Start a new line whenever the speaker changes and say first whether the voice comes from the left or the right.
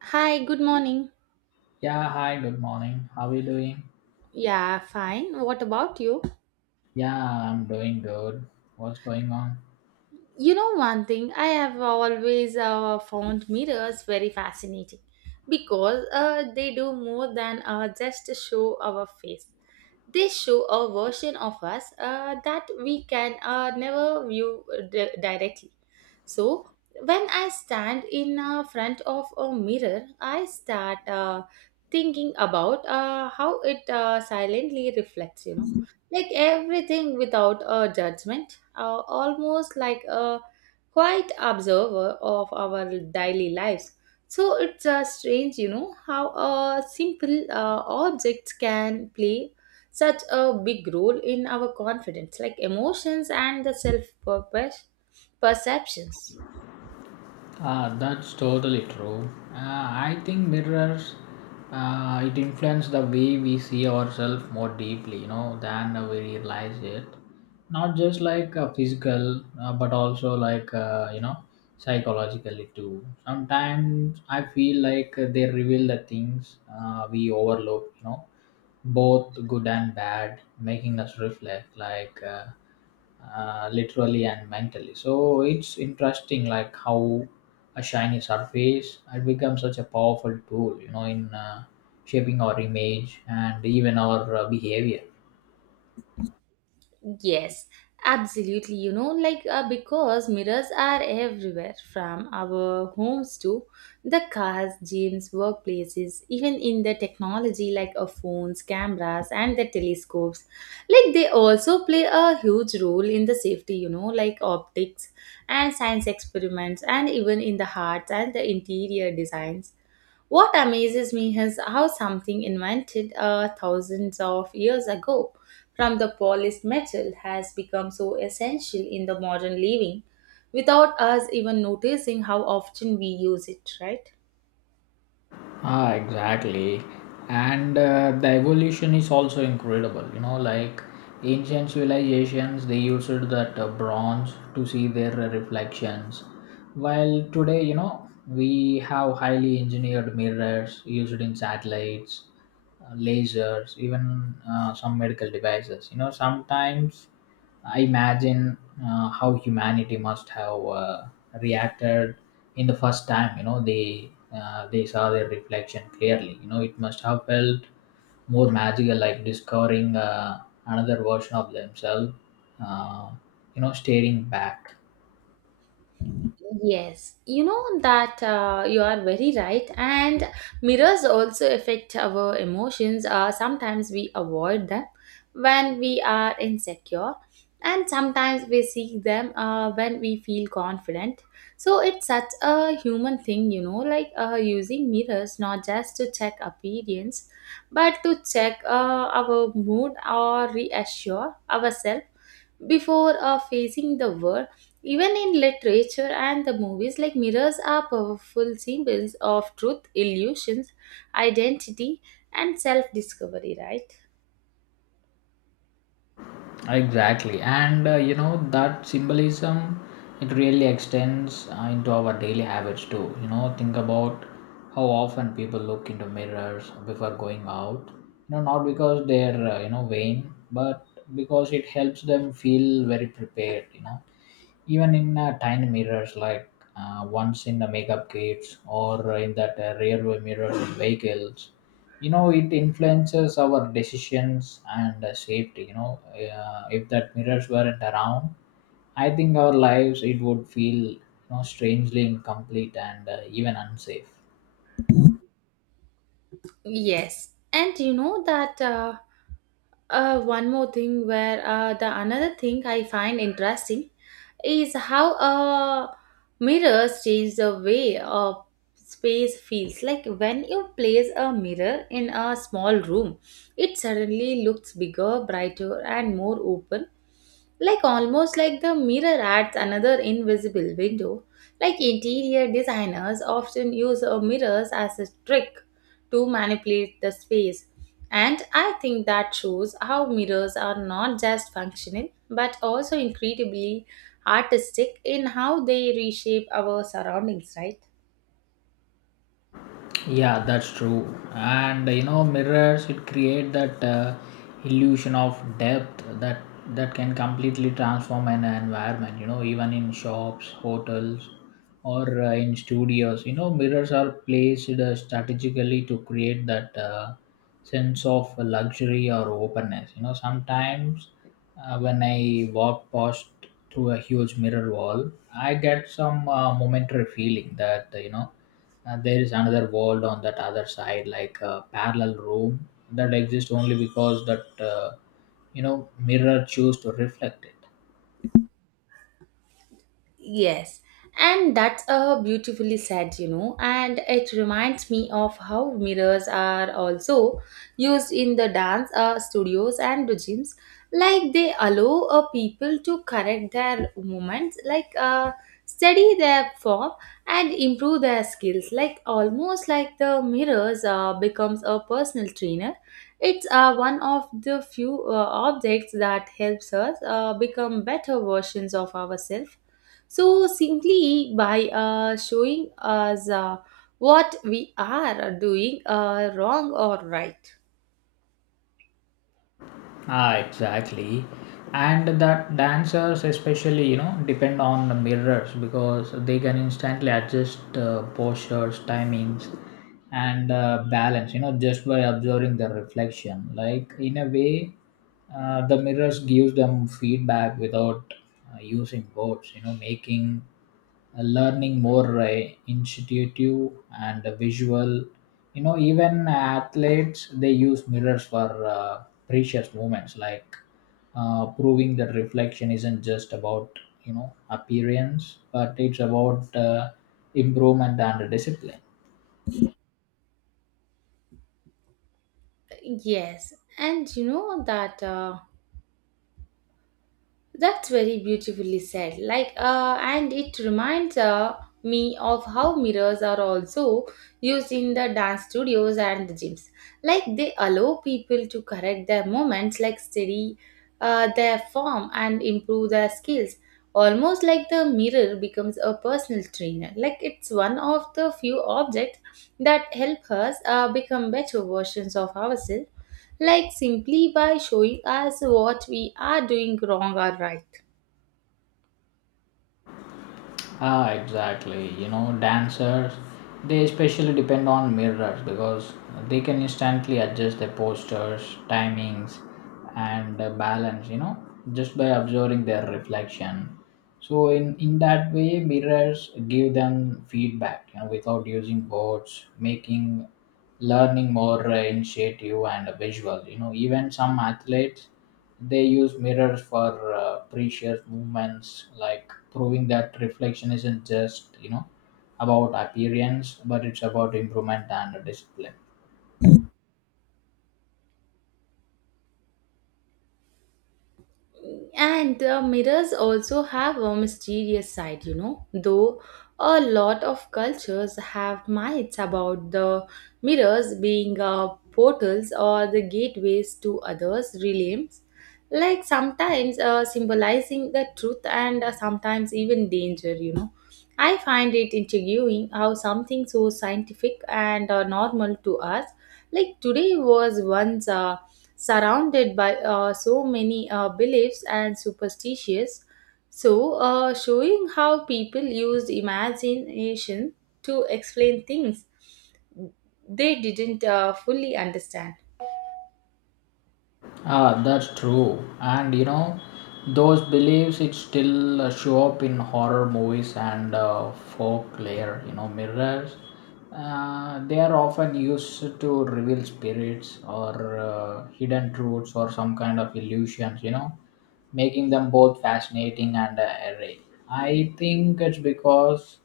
right: Hi, good morning.
left: Yeah, hi, good morning. How are you doing?
right: Yeah, fine. What about you?
left: Yeah, I'm doing good. What's going on?
right: One thing I have always found mirrors very fascinating because they do more than just show our face. They show a version of us that we can never view directly. So, when I stand in front of a mirror, I start thinking about how it silently reflects, like everything without a judgment, almost like a quiet observer of our daily lives. So it's strange, how simple objects can play such a big role in our confidence, like emotions and the self purpose perceptions.
left: Ah, that's totally true. I think mirrors it influences the way we see ourselves more deeply, than we realize it. Not just like physical, but also like psychologically too. Sometimes I feel like they reveal the things we overlook, both good and bad, making us reflect like, literally and mentally. So it's interesting, like how a shiny surface had become such a powerful tool, in shaping our image and even our behavior.
right: Yes, absolutely. Like because mirrors are everywhere, from our homes to the cars, gyms, workplaces, even in the technology like phones, cameras, and the telescopes. Like they also play a huge role in the safety, like optics and science experiments, and even in the hearts and the interior designs. What amazes me is how something invented thousands of years ago from the polished metal has become so essential in the modern living without us even noticing how often we use it, right?
left: Ah, exactly. And the evolution is also incredible. You know, like ancient civilizations, they used that bronze to see their reflections. While today, you know, we have highly engineered mirrors used in satellites, lasers, even some medical devices. You know, sometimes I imagine how humanity must have reacted in the first time, you know, they saw their reflection clearly. You know, it must have felt more magical, like discovering another version of themselves, uh, staring back.
right: Yes, you know that you are very right, and mirrors also affect our emotions. Sometimes we avoid them when we are insecure, and sometimes we seek them when we feel confident. So it's such a human thing, like using mirrors not just to check appearance, but to check our mood or reassure ourselves before facing the world. Even in literature and the movies, like mirrors are powerful symbols of truth, illusions, identity, and self discovery, right?
left: Exactly, and you know that symbolism, it really extends into our daily habits too. You know, think about how often people look into mirrors before going out. You know, not because they're vain, but because it helps them feel very prepared. You know, even in tiny mirrors, like once in the makeup kits or in that rear view mirrors in vehicles. You know, it influences our decisions and safety. You know, if that mirrors weren't around, I think our lives, it would feel, you know, strangely incomplete and even unsafe.
right: Yes. And you know that. One more thing where the another thing I find interesting is how mirrors change the way space feels. Like, when you place a mirror in a small room, it suddenly looks bigger, brighter, and more open, like almost like the mirror adds another invisible window. Like interior designers often use mirrors as a trick to manipulate the space. And I think that shows how mirrors are not just functional but also incredibly artistic in how they reshape our surroundings, right?
left: Yeah, that's true. And you know, mirrors, it create that illusion of depth that can completely transform an environment. You know, even in shops, hotels, or in studios. You know, mirrors are placed strategically to create that sense of luxury or openness. You know, sometimes when I walk past through a huge mirror wall, I get some momentary feeling that, and there is another world on that other side, like a parallel room that exists only because that, mirror choose to reflect it.
right: Yes, and that's beautifully said, and it reminds me of how mirrors are also used in the dance studios and the gyms. Like they allow people to correct their movements, like study their form and improve their skills. Like almost like the mirrors becomes a personal trainer. It's one of the few objects that helps us become better versions of ourselves, so simply by showing us what we are doing wrong or right.
left: Ah, exactly. And that dancers, especially, you know, depend on the mirrors because they can instantly adjust postures, timings, and balance, you know, just by observing the reflection. Like, in a way, the mirrors gives them feedback without using words, you know, making learning more intuitive and visual. You know, even athletes, they use mirrors for precious moments, like proving that reflection isn't just about, you know, appearance, but it's about improvement and discipline.
right: Yes, and you know that. That's very beautifully said. Like, and it reminds me of how mirrors are also used in the dance studios and the gyms. Like, they allow people to correct their movements, like steady their form and improve their skills. Almost like the mirror becomes a personal trainer. Like, it's one of the few objects that help us become better versions of ourselves. Like, simply by showing us what we are doing wrong or right.
left: Ah, exactly. You know, dancers, they especially depend on mirrors because they can instantly adjust their postures, timings, and balance, you know, just by observing their reflection. So, in that way, mirrors give them feedback, you know, without using words, making learning more initiative and visual. You know, even some athletes, they use mirrors for precious movements, like proving that reflection isn't just, you know, about appearance, but it's about improvement and discipline.
right: And mirrors also have a mysterious side, though a lot of cultures have myths about the mirrors being portals or the gateways to others' realms, like sometimes symbolizing the truth and sometimes even danger. I find it intriguing how something so scientific and normal to us, like today, was once surrounded by so many beliefs and superstitions, so showing how people used imagination to explain things they didn't fully understand.
left: Ah, that's true. And you know, those beliefs, it still show up in horror movies and folklore. You know, mirrors, they are often used to reveal spirits or hidden truths or some kind of illusions. You know, making them both fascinating and eerie. I think it's because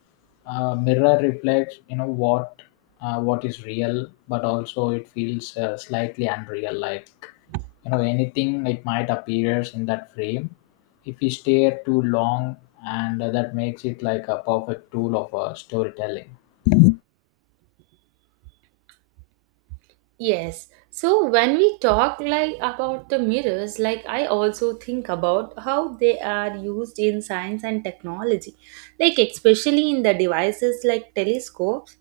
left: mirror reflects, you know, what is real, but also it feels slightly unreal, like, you know, anything it might appears in that frame if we stare too long, and that makes it like a perfect tool of storytelling.
right: Yes, so when we talk like about the mirrors, like I also think about how they are used in science and technology, like especially in the devices like telescopes.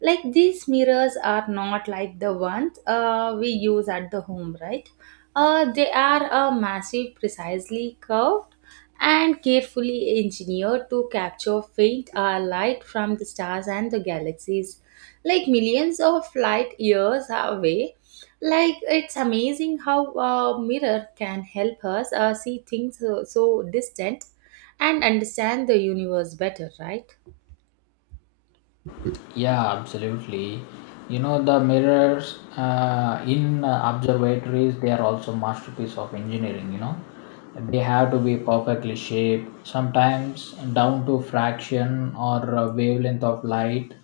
right: Like these mirrors are not like the ones we use at the home, right? They are massive, precisely curved, and carefully engineered to capture faint light from the stars and the galaxies, like millions of light years away. Like, it's amazing how a mirror can help us see things so, so distant and understand the universe better, right?
left: Yeah, absolutely. You know, the mirrors in observatories, they are also masterpiece of engineering. You know, they have to be perfectly shaped, sometimes down to fraction or wavelength of light.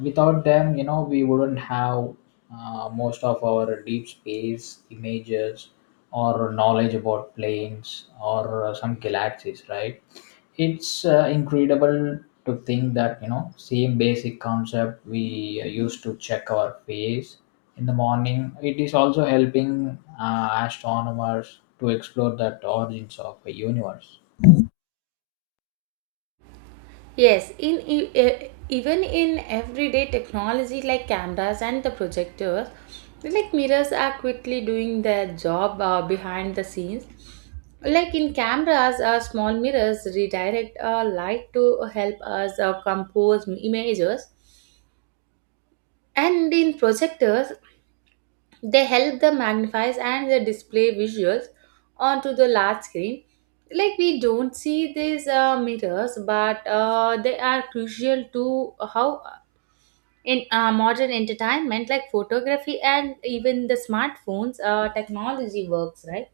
left: Without them, you know, we wouldn't have most of our deep space images or knowledge about planes or some galaxies, right? It's incredible to think that, you know, same basic concept we used to check our face in the morning, it is also helping astronomers to explore that origins of a universe.
right: Yes, in even in everyday technology like cameras and the projectors, like mirrors are quickly doing their job behind the scenes. Like in cameras, small mirrors redirect light to help us compose images, and in projectors, they help the magnifies and the display visuals onto the large screen. Like we don't see these mirrors, but they are crucial to how in modern entertainment like photography and even the smartphones technology works, right?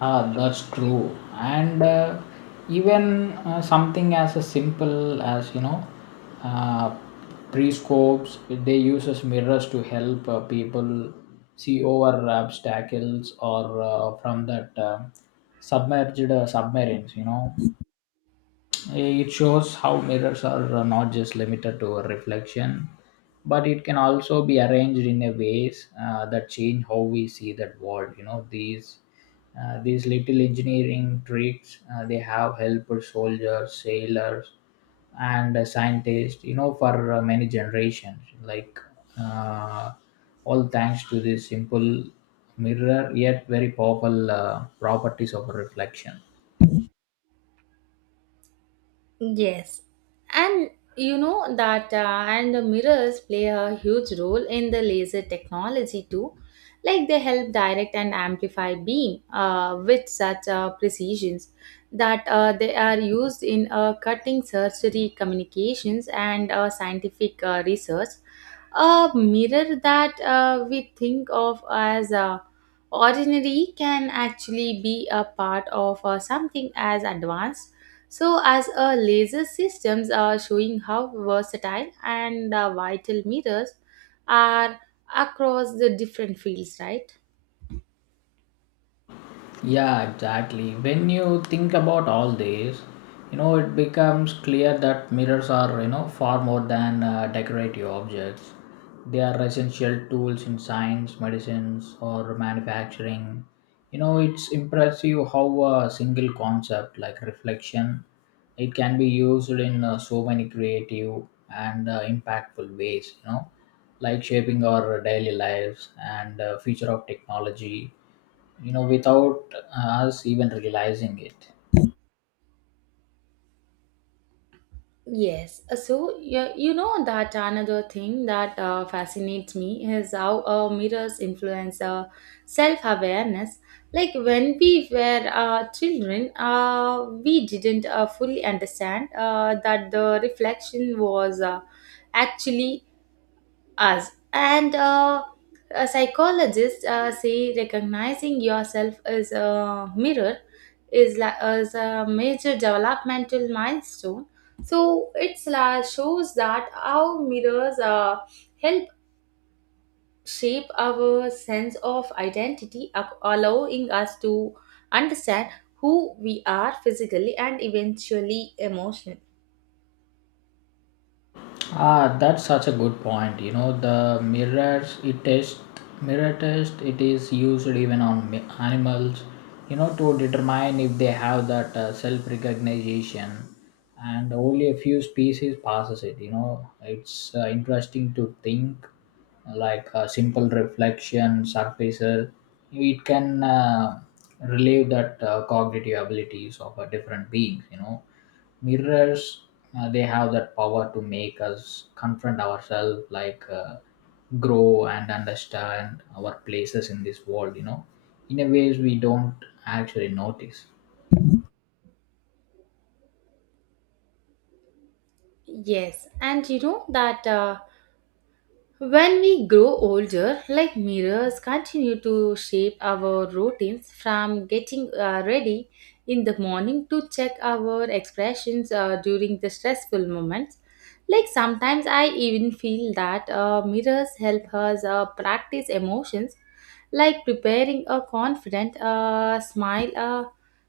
left: Ah, that's true. And even something as a simple as, you know, uh, pre-scopes. They uses mirrors to help people see over obstacles or from that submerged submarines. You know, it shows how mirrors are not just limited to reflection, but it can also be arranged in a ways that change how we see that world. You know, these little engineering tricks, they have helped soldiers, sailors, and scientists. You know, for many generations, like, uh, all thanks to this simple mirror, yet very powerful properties of reflection.
right: Yes, and you know that, and the mirrors play a huge role in the laser technology too. Like they help direct and amplify beam with such precisions that they are used in cutting surgery communications and scientific research. A mirror that we think of as ordinary can actually be a part of something as advanced, so as a laser systems are showing how versatile and vital mirrors are across the different fields, right?
left: Yeah, exactly. When you think about all this, you know, it becomes clear that mirrors are, you know, far more than decorative objects. They are essential tools in science, medicines, or manufacturing. You know, it's impressive how a single concept like reflection, it can be used in so many creative and impactful ways, you know, like shaping our daily lives and future of technology, you know, without us even realizing it.
right: Yes. So, you know that another thing that fascinates me is how mirrors influence self awareness. Like when we were children, we didn't fully understand that the reflection was actually us. And a psychologist say recognizing yourself as a mirror as a major developmental milestone. So shows that our mirrors help shape our sense of identity, allowing us to understand who we are physically and eventually emotionally.
left: Ah, that's such a good point. You know, the mirror test, it is used even on animals, you know, to determine if they have that self recognition, and only a few species passes it. You know, it's interesting to think, like a simple reflection surfacer, it can relieve that cognitive abilities of a different beings. You know, mirrors, they have that power to make us confront ourselves, like, grow and understand our places in this world, you know, in a ways we don't actually notice.
right: Yes, and you know that. When we grow older, like mirrors continue to shape our routines, from getting ready in the morning to check our expressions during the stressful moments. Like sometimes I even feel that mirrors help us practice emotions, like preparing a confident smile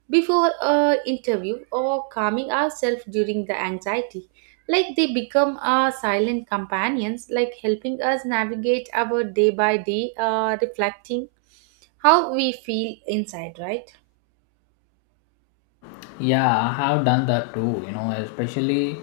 right: before an interview or calming ourselves during the anxiety. Like they become our silent companions, like helping us navigate our day by day, reflecting how we feel inside, right?
left: Yeah, I have done that too, you know, especially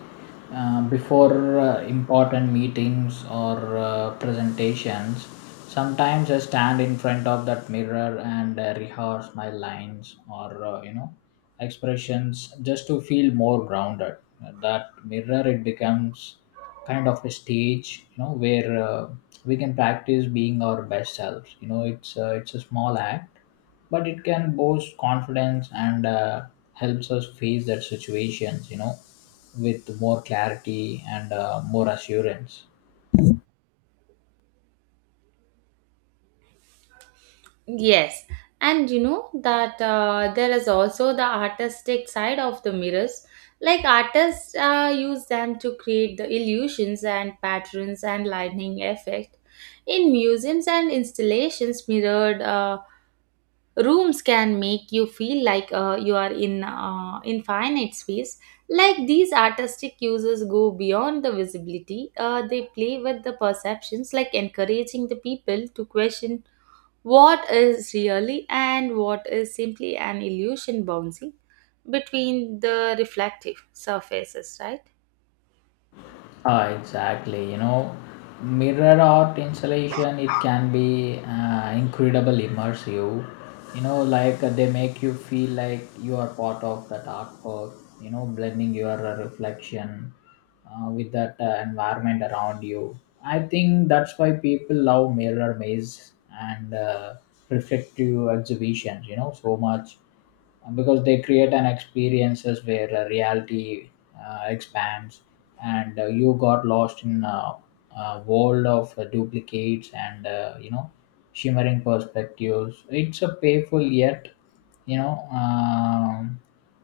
left: before important meetings or presentations. Sometimes I stand in front of that mirror and rehearse my lines or, expressions, just to feel more grounded. That mirror, it becomes kind of a stage, you know, where we can practice being our best selves. You know, it's a small act, but it can boost confidence and helps us face that situations, you know, with more clarity and more assurance.
right: Yes, and you know that there is also the artistic side of the mirrors. Like artists use them to create the illusions and patterns and lightning effect in museums and installations. Mirrored rooms can make you feel like you are in infinite space. Like these artistic uses go beyond the visibility. They play with the perceptions, like encouraging the people to question what is really and what is simply an illusion bouncing between the reflective surfaces, right?
left: Ah, exactly. You know, mirror art installation, it can be incredible immersive. You know, like they make you feel like you are part of that artwork. You know, blending your reflection with that environment around you. I think that's why people love mirror maze and reflective exhibitions. You know, so much, because they create an experiences where reality expands, and you got lost in a world of duplicates and, shimmering perspectives. It's a payful, yet, you know,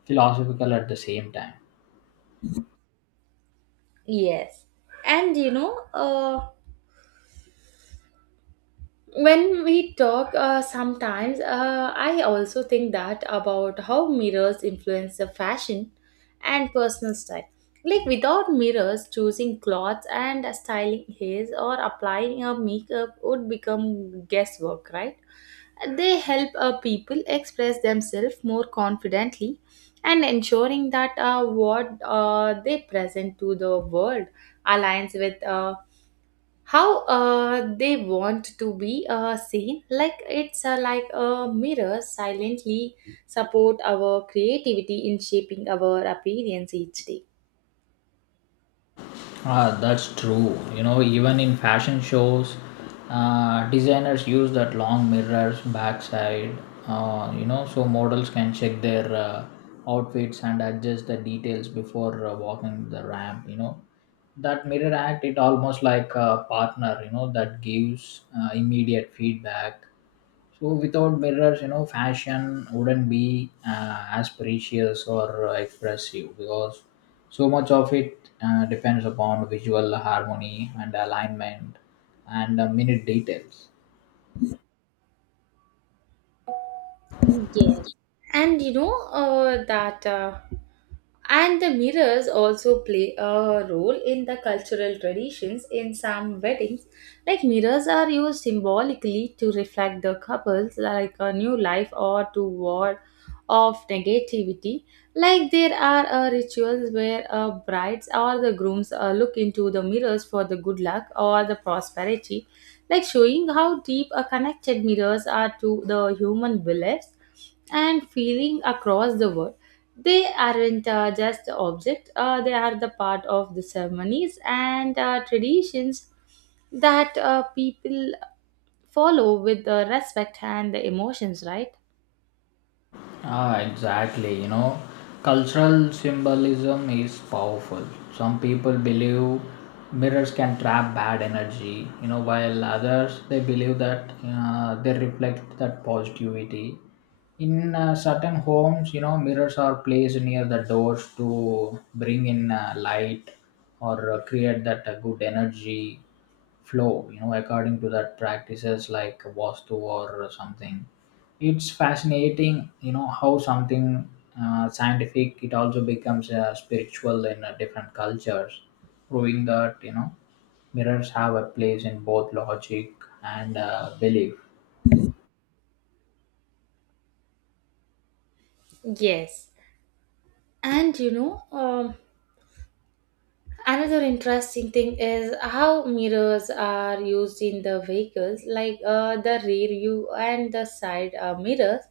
left: philosophical at the same time.
right: Yes. And when we talk sometimes I also think that about how mirrors influence the fashion and personal style. Like without mirrors, choosing clothes and styling hairs or applying a makeup would become guesswork, right? They help people express themselves more confidently, and ensuring that what they present to the world aligns with how they want to be seen. Like it's like a mirror silently support our creativity in shaping our appearance each day.
left: Ah, that's true. You know, even in fashion shows, designers use that long mirrors backside. You know, so models can check their outfits and adjust the details before walking the ramp. You know, that mirror act, it almost like a partner. You know, that gives immediate feedback. So without mirrors, you know, fashion wouldn't be as precious or expressive, because so much of it depends upon visual harmony and alignment and minute details.
right: Yes. And you know that and the mirrors also play a role in the cultural traditions, in some weddings. Like mirrors are used symbolically to reflect the couples like a new life or to ward off negativity. Like there are rituals where brides or the grooms look into the mirrors for the good luck or the prosperity, like showing how deep a connected mirrors are to the human beliefs and feeling across the world. They aren't just the object, they are the part of the ceremonies and traditions that people follow with respect and the emotions, right?
left: Ah, exactly. You know, cultural symbolism is powerful. Some people believe mirrors can trap bad energy, you know, while others, they believe that they reflect that positivity. In certain homes, you know, mirrors are placed near the doors to bring in light or create that good energy flow, you know, according to that practices like Vastu or something. It's fascinating, you know, how something scientific, it also becomes spiritual in different cultures, proving that, you know, mirrors have a place in both logic and belief.
right: Yes. And you know, um Another interesting thing is how mirrors are used in the vehicles, like the rear view and the side mirrors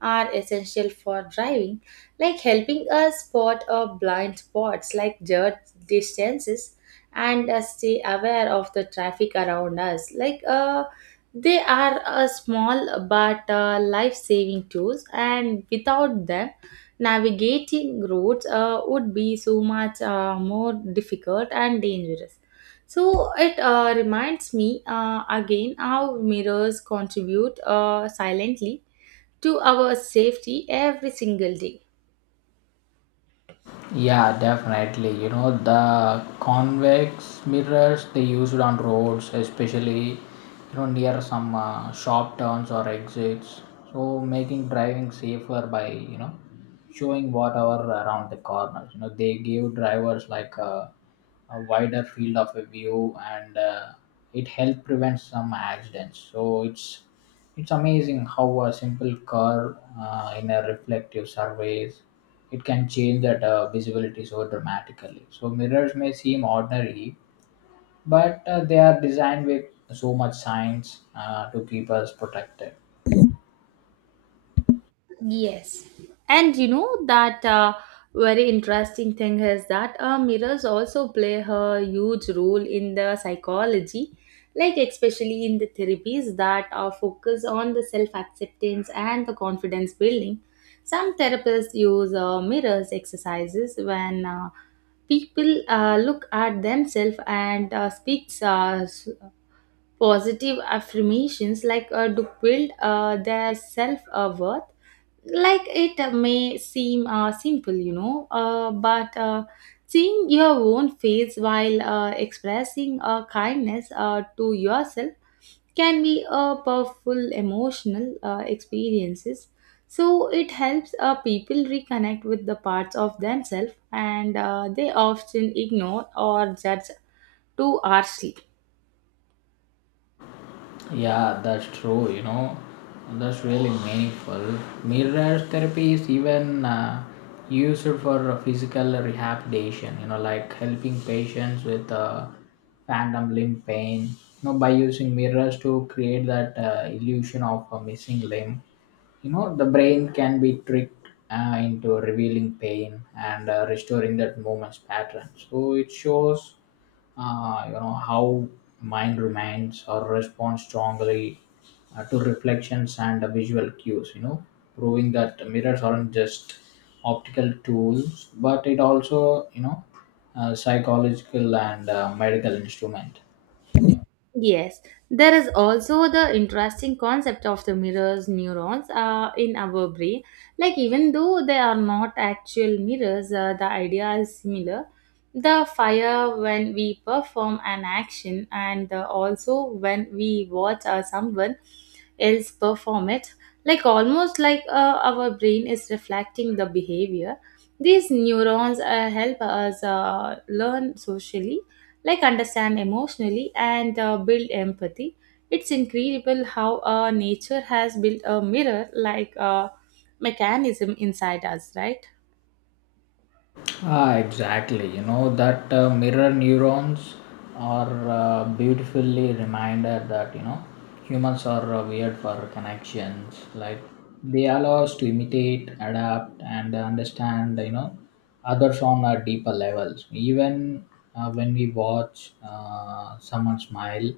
right: are essential for driving, like helping us spot blind spots, like dirt distances, and stay aware of the traffic around us. Like they are small but life-saving tools, and without them, navigating roads would be so much more difficult and dangerous. So it reminds me again how mirrors contribute silently to our safety every single day.
left: Yeah, definitely. You know, the convex mirrors, they used on roads, especially, you know, near some sharp turns or exits. So making driving safer by, you know, showing whatever around the corners. You know, they give drivers like a wider field of a view, and it helped prevent some accidents. So it's amazing how a simple car in a reflective surface, it can change that visibility so dramatically. So mirrors may seem ordinary, but they are designed with so much science to keep us protected.
right: Yes. And you know that very interesting thing is that mirrors also play a huge role in the psychology, like especially in the therapies that focus on the self acceptance and the confidence building. Some therapists use mirrors exercises when people look at themselves and speaks positive affirmations, like to build their self worth. Like it may seem simple, but seeing your own face while expressing kindness to yourself can be a powerful emotional experiences. So it helps people reconnect with the parts of themselves, and they often ignore or judge too harshly.
left: Yeah, that's true. You know, that's really meaningful. Mirror therapy is even used for physical rehabilitation. You know, like helping patients with phantom limb pain. You know, by using mirrors to create that illusion of a missing limb. You know, the brain can be tricked into revealing pain and restoring that movement's pattern. So it shows, how mind remains or responds strongly to reflections and visual cues, you know, proving that mirrors aren't just optical tools, but it also, psychological and medical instrument.
right: Yes, there is also the interesting concept of the mirrors neurons in our brain. Like, even though they are not actual mirrors, the idea is similar. The fire when we perform an action, and also when we watch someone else perform it, like almost like our brain is reflecting the behavior. These neurons help us learn socially, like understand emotionally and build empathy. It's incredible how nature has built a mirror like a mechanism inside us, right?
left: Ah, exactly. You know that mirror neurons are beautifully reminded that, you know, humans are weird for connections. Like, they allow us to imitate, adapt, and understand. You know, others on a deeper levels. Even when we watch someone smile,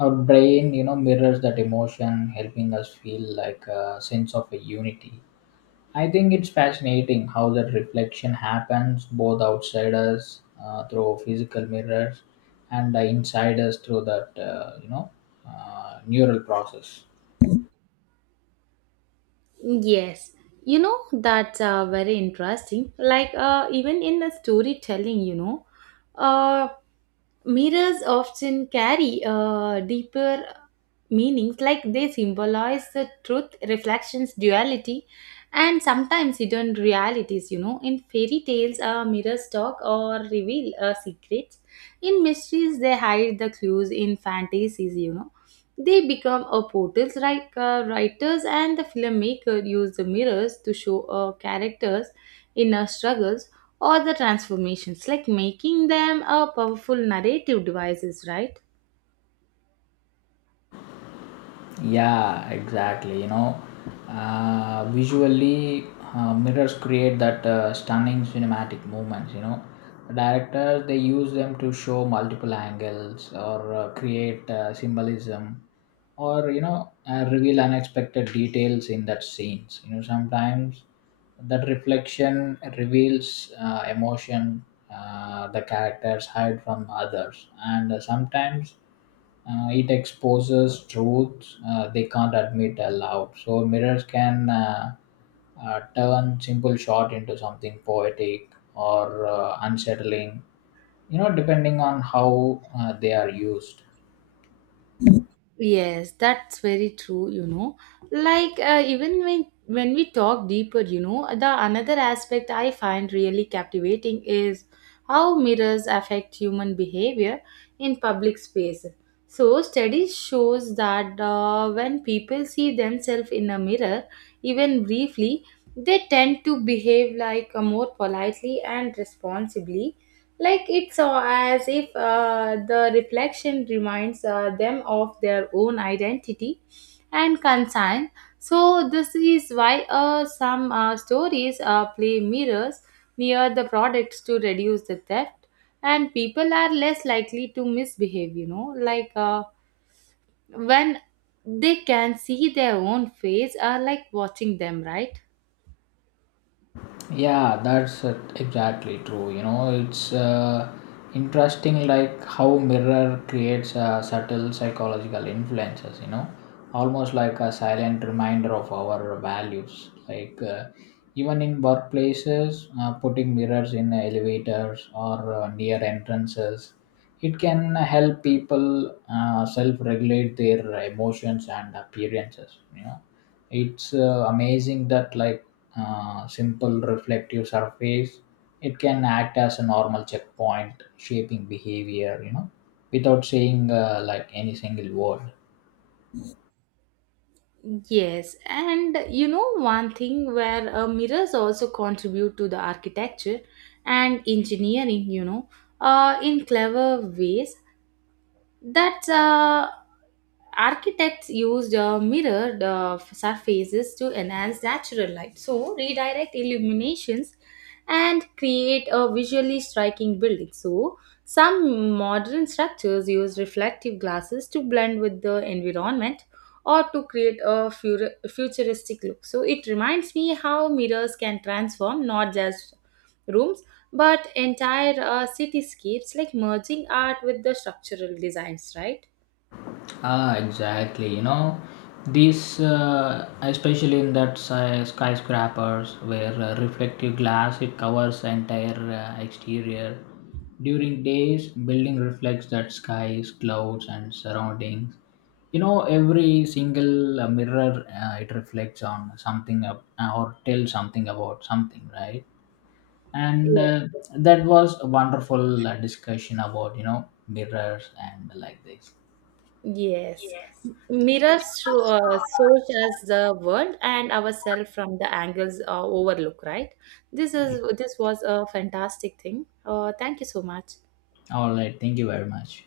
left: our brain, you know, mirrors that emotion, helping us feel like a sense of a unity. I think it's fascinating how that reflection happens both outside us through physical mirrors, and inside us through that neural process.
right: Yes, that's very interesting. Like, even in the storytelling, uh, mirrors often carry deeper meanings, like they symbolize the truth, reflections, duality, and sometimes hidden realities. In fairy tales, mirrors talk or reveal secrets. In mysteries, they hide the clues. In fantasies, they become a portals. Like writers and the filmmaker use the mirrors to show characters inner struggles or the transformations, like making them a powerful narrative devices, right?
left: Yeah, exactly. You know, visually, mirrors create that stunning cinematic moments. You know, directors, they use them to show multiple angles or create symbolism or, you know, reveal unexpected details in that scenes. You know, sometimes that reflection reveals emotion, the characters hide from others, and sometimes, it exposes truths they can't admit aloud. So mirrors can, turn simple shot into something poetic or unsettling, you know, depending on how they are used.
right: Yes, that's very true. Like even when we talk deeper, the another aspect I find really captivating is how mirrors affect human behavior in public space. So studies shows that when people see themselves in a mirror, even briefly, they tend to behave like more politely and responsibly. Like it's as if the reflection reminds them of their own identity and concern. So, this is why some stories play mirrors near the products to reduce the theft, and people are less likely to misbehave, like when they can see their own face, are like watching them, right?
left: Yeah, that's exactly true. You know, it's interesting, like how mirror creates subtle psychological influences. You know, almost like a silent reminder of our values. Like, even in workplaces, putting mirrors in elevators or near entrances, it can help people self-regulate their emotions and appearances. You know, it's amazing that, like, simple reflective surface, it can act as a normal checkpoint shaping behavior, you know, without saying, like any single word.
right: Yes, and you know one thing where mirrors also contribute to the architecture and engineering, in clever ways that architects used mirrored surfaces to enhance natural light, so redirect illuminations and create a visually striking building. So some modern structures use reflective glasses to blend with the environment or to create a futuristic look. So it reminds me how mirrors can transform not just rooms but entire cityscapes, like merging art with the structural designs, right?
left: Ah, exactly. You know, these, especially in that skyscrapers where reflective glass, it covers the entire exterior. During days, building reflects that skies, clouds, and surroundings. You know, every single mirror, it reflects on something up, or tells something about something, right? And
right: Yeah.
left: uh, that was a wonderful discussion about, you know, mirrors and like this.
right: Yes. Mirrors shows us the world and ourselves from the angles overlook, right? This was a fantastic thing. Thank you so much.
left: All right. Thank you very much.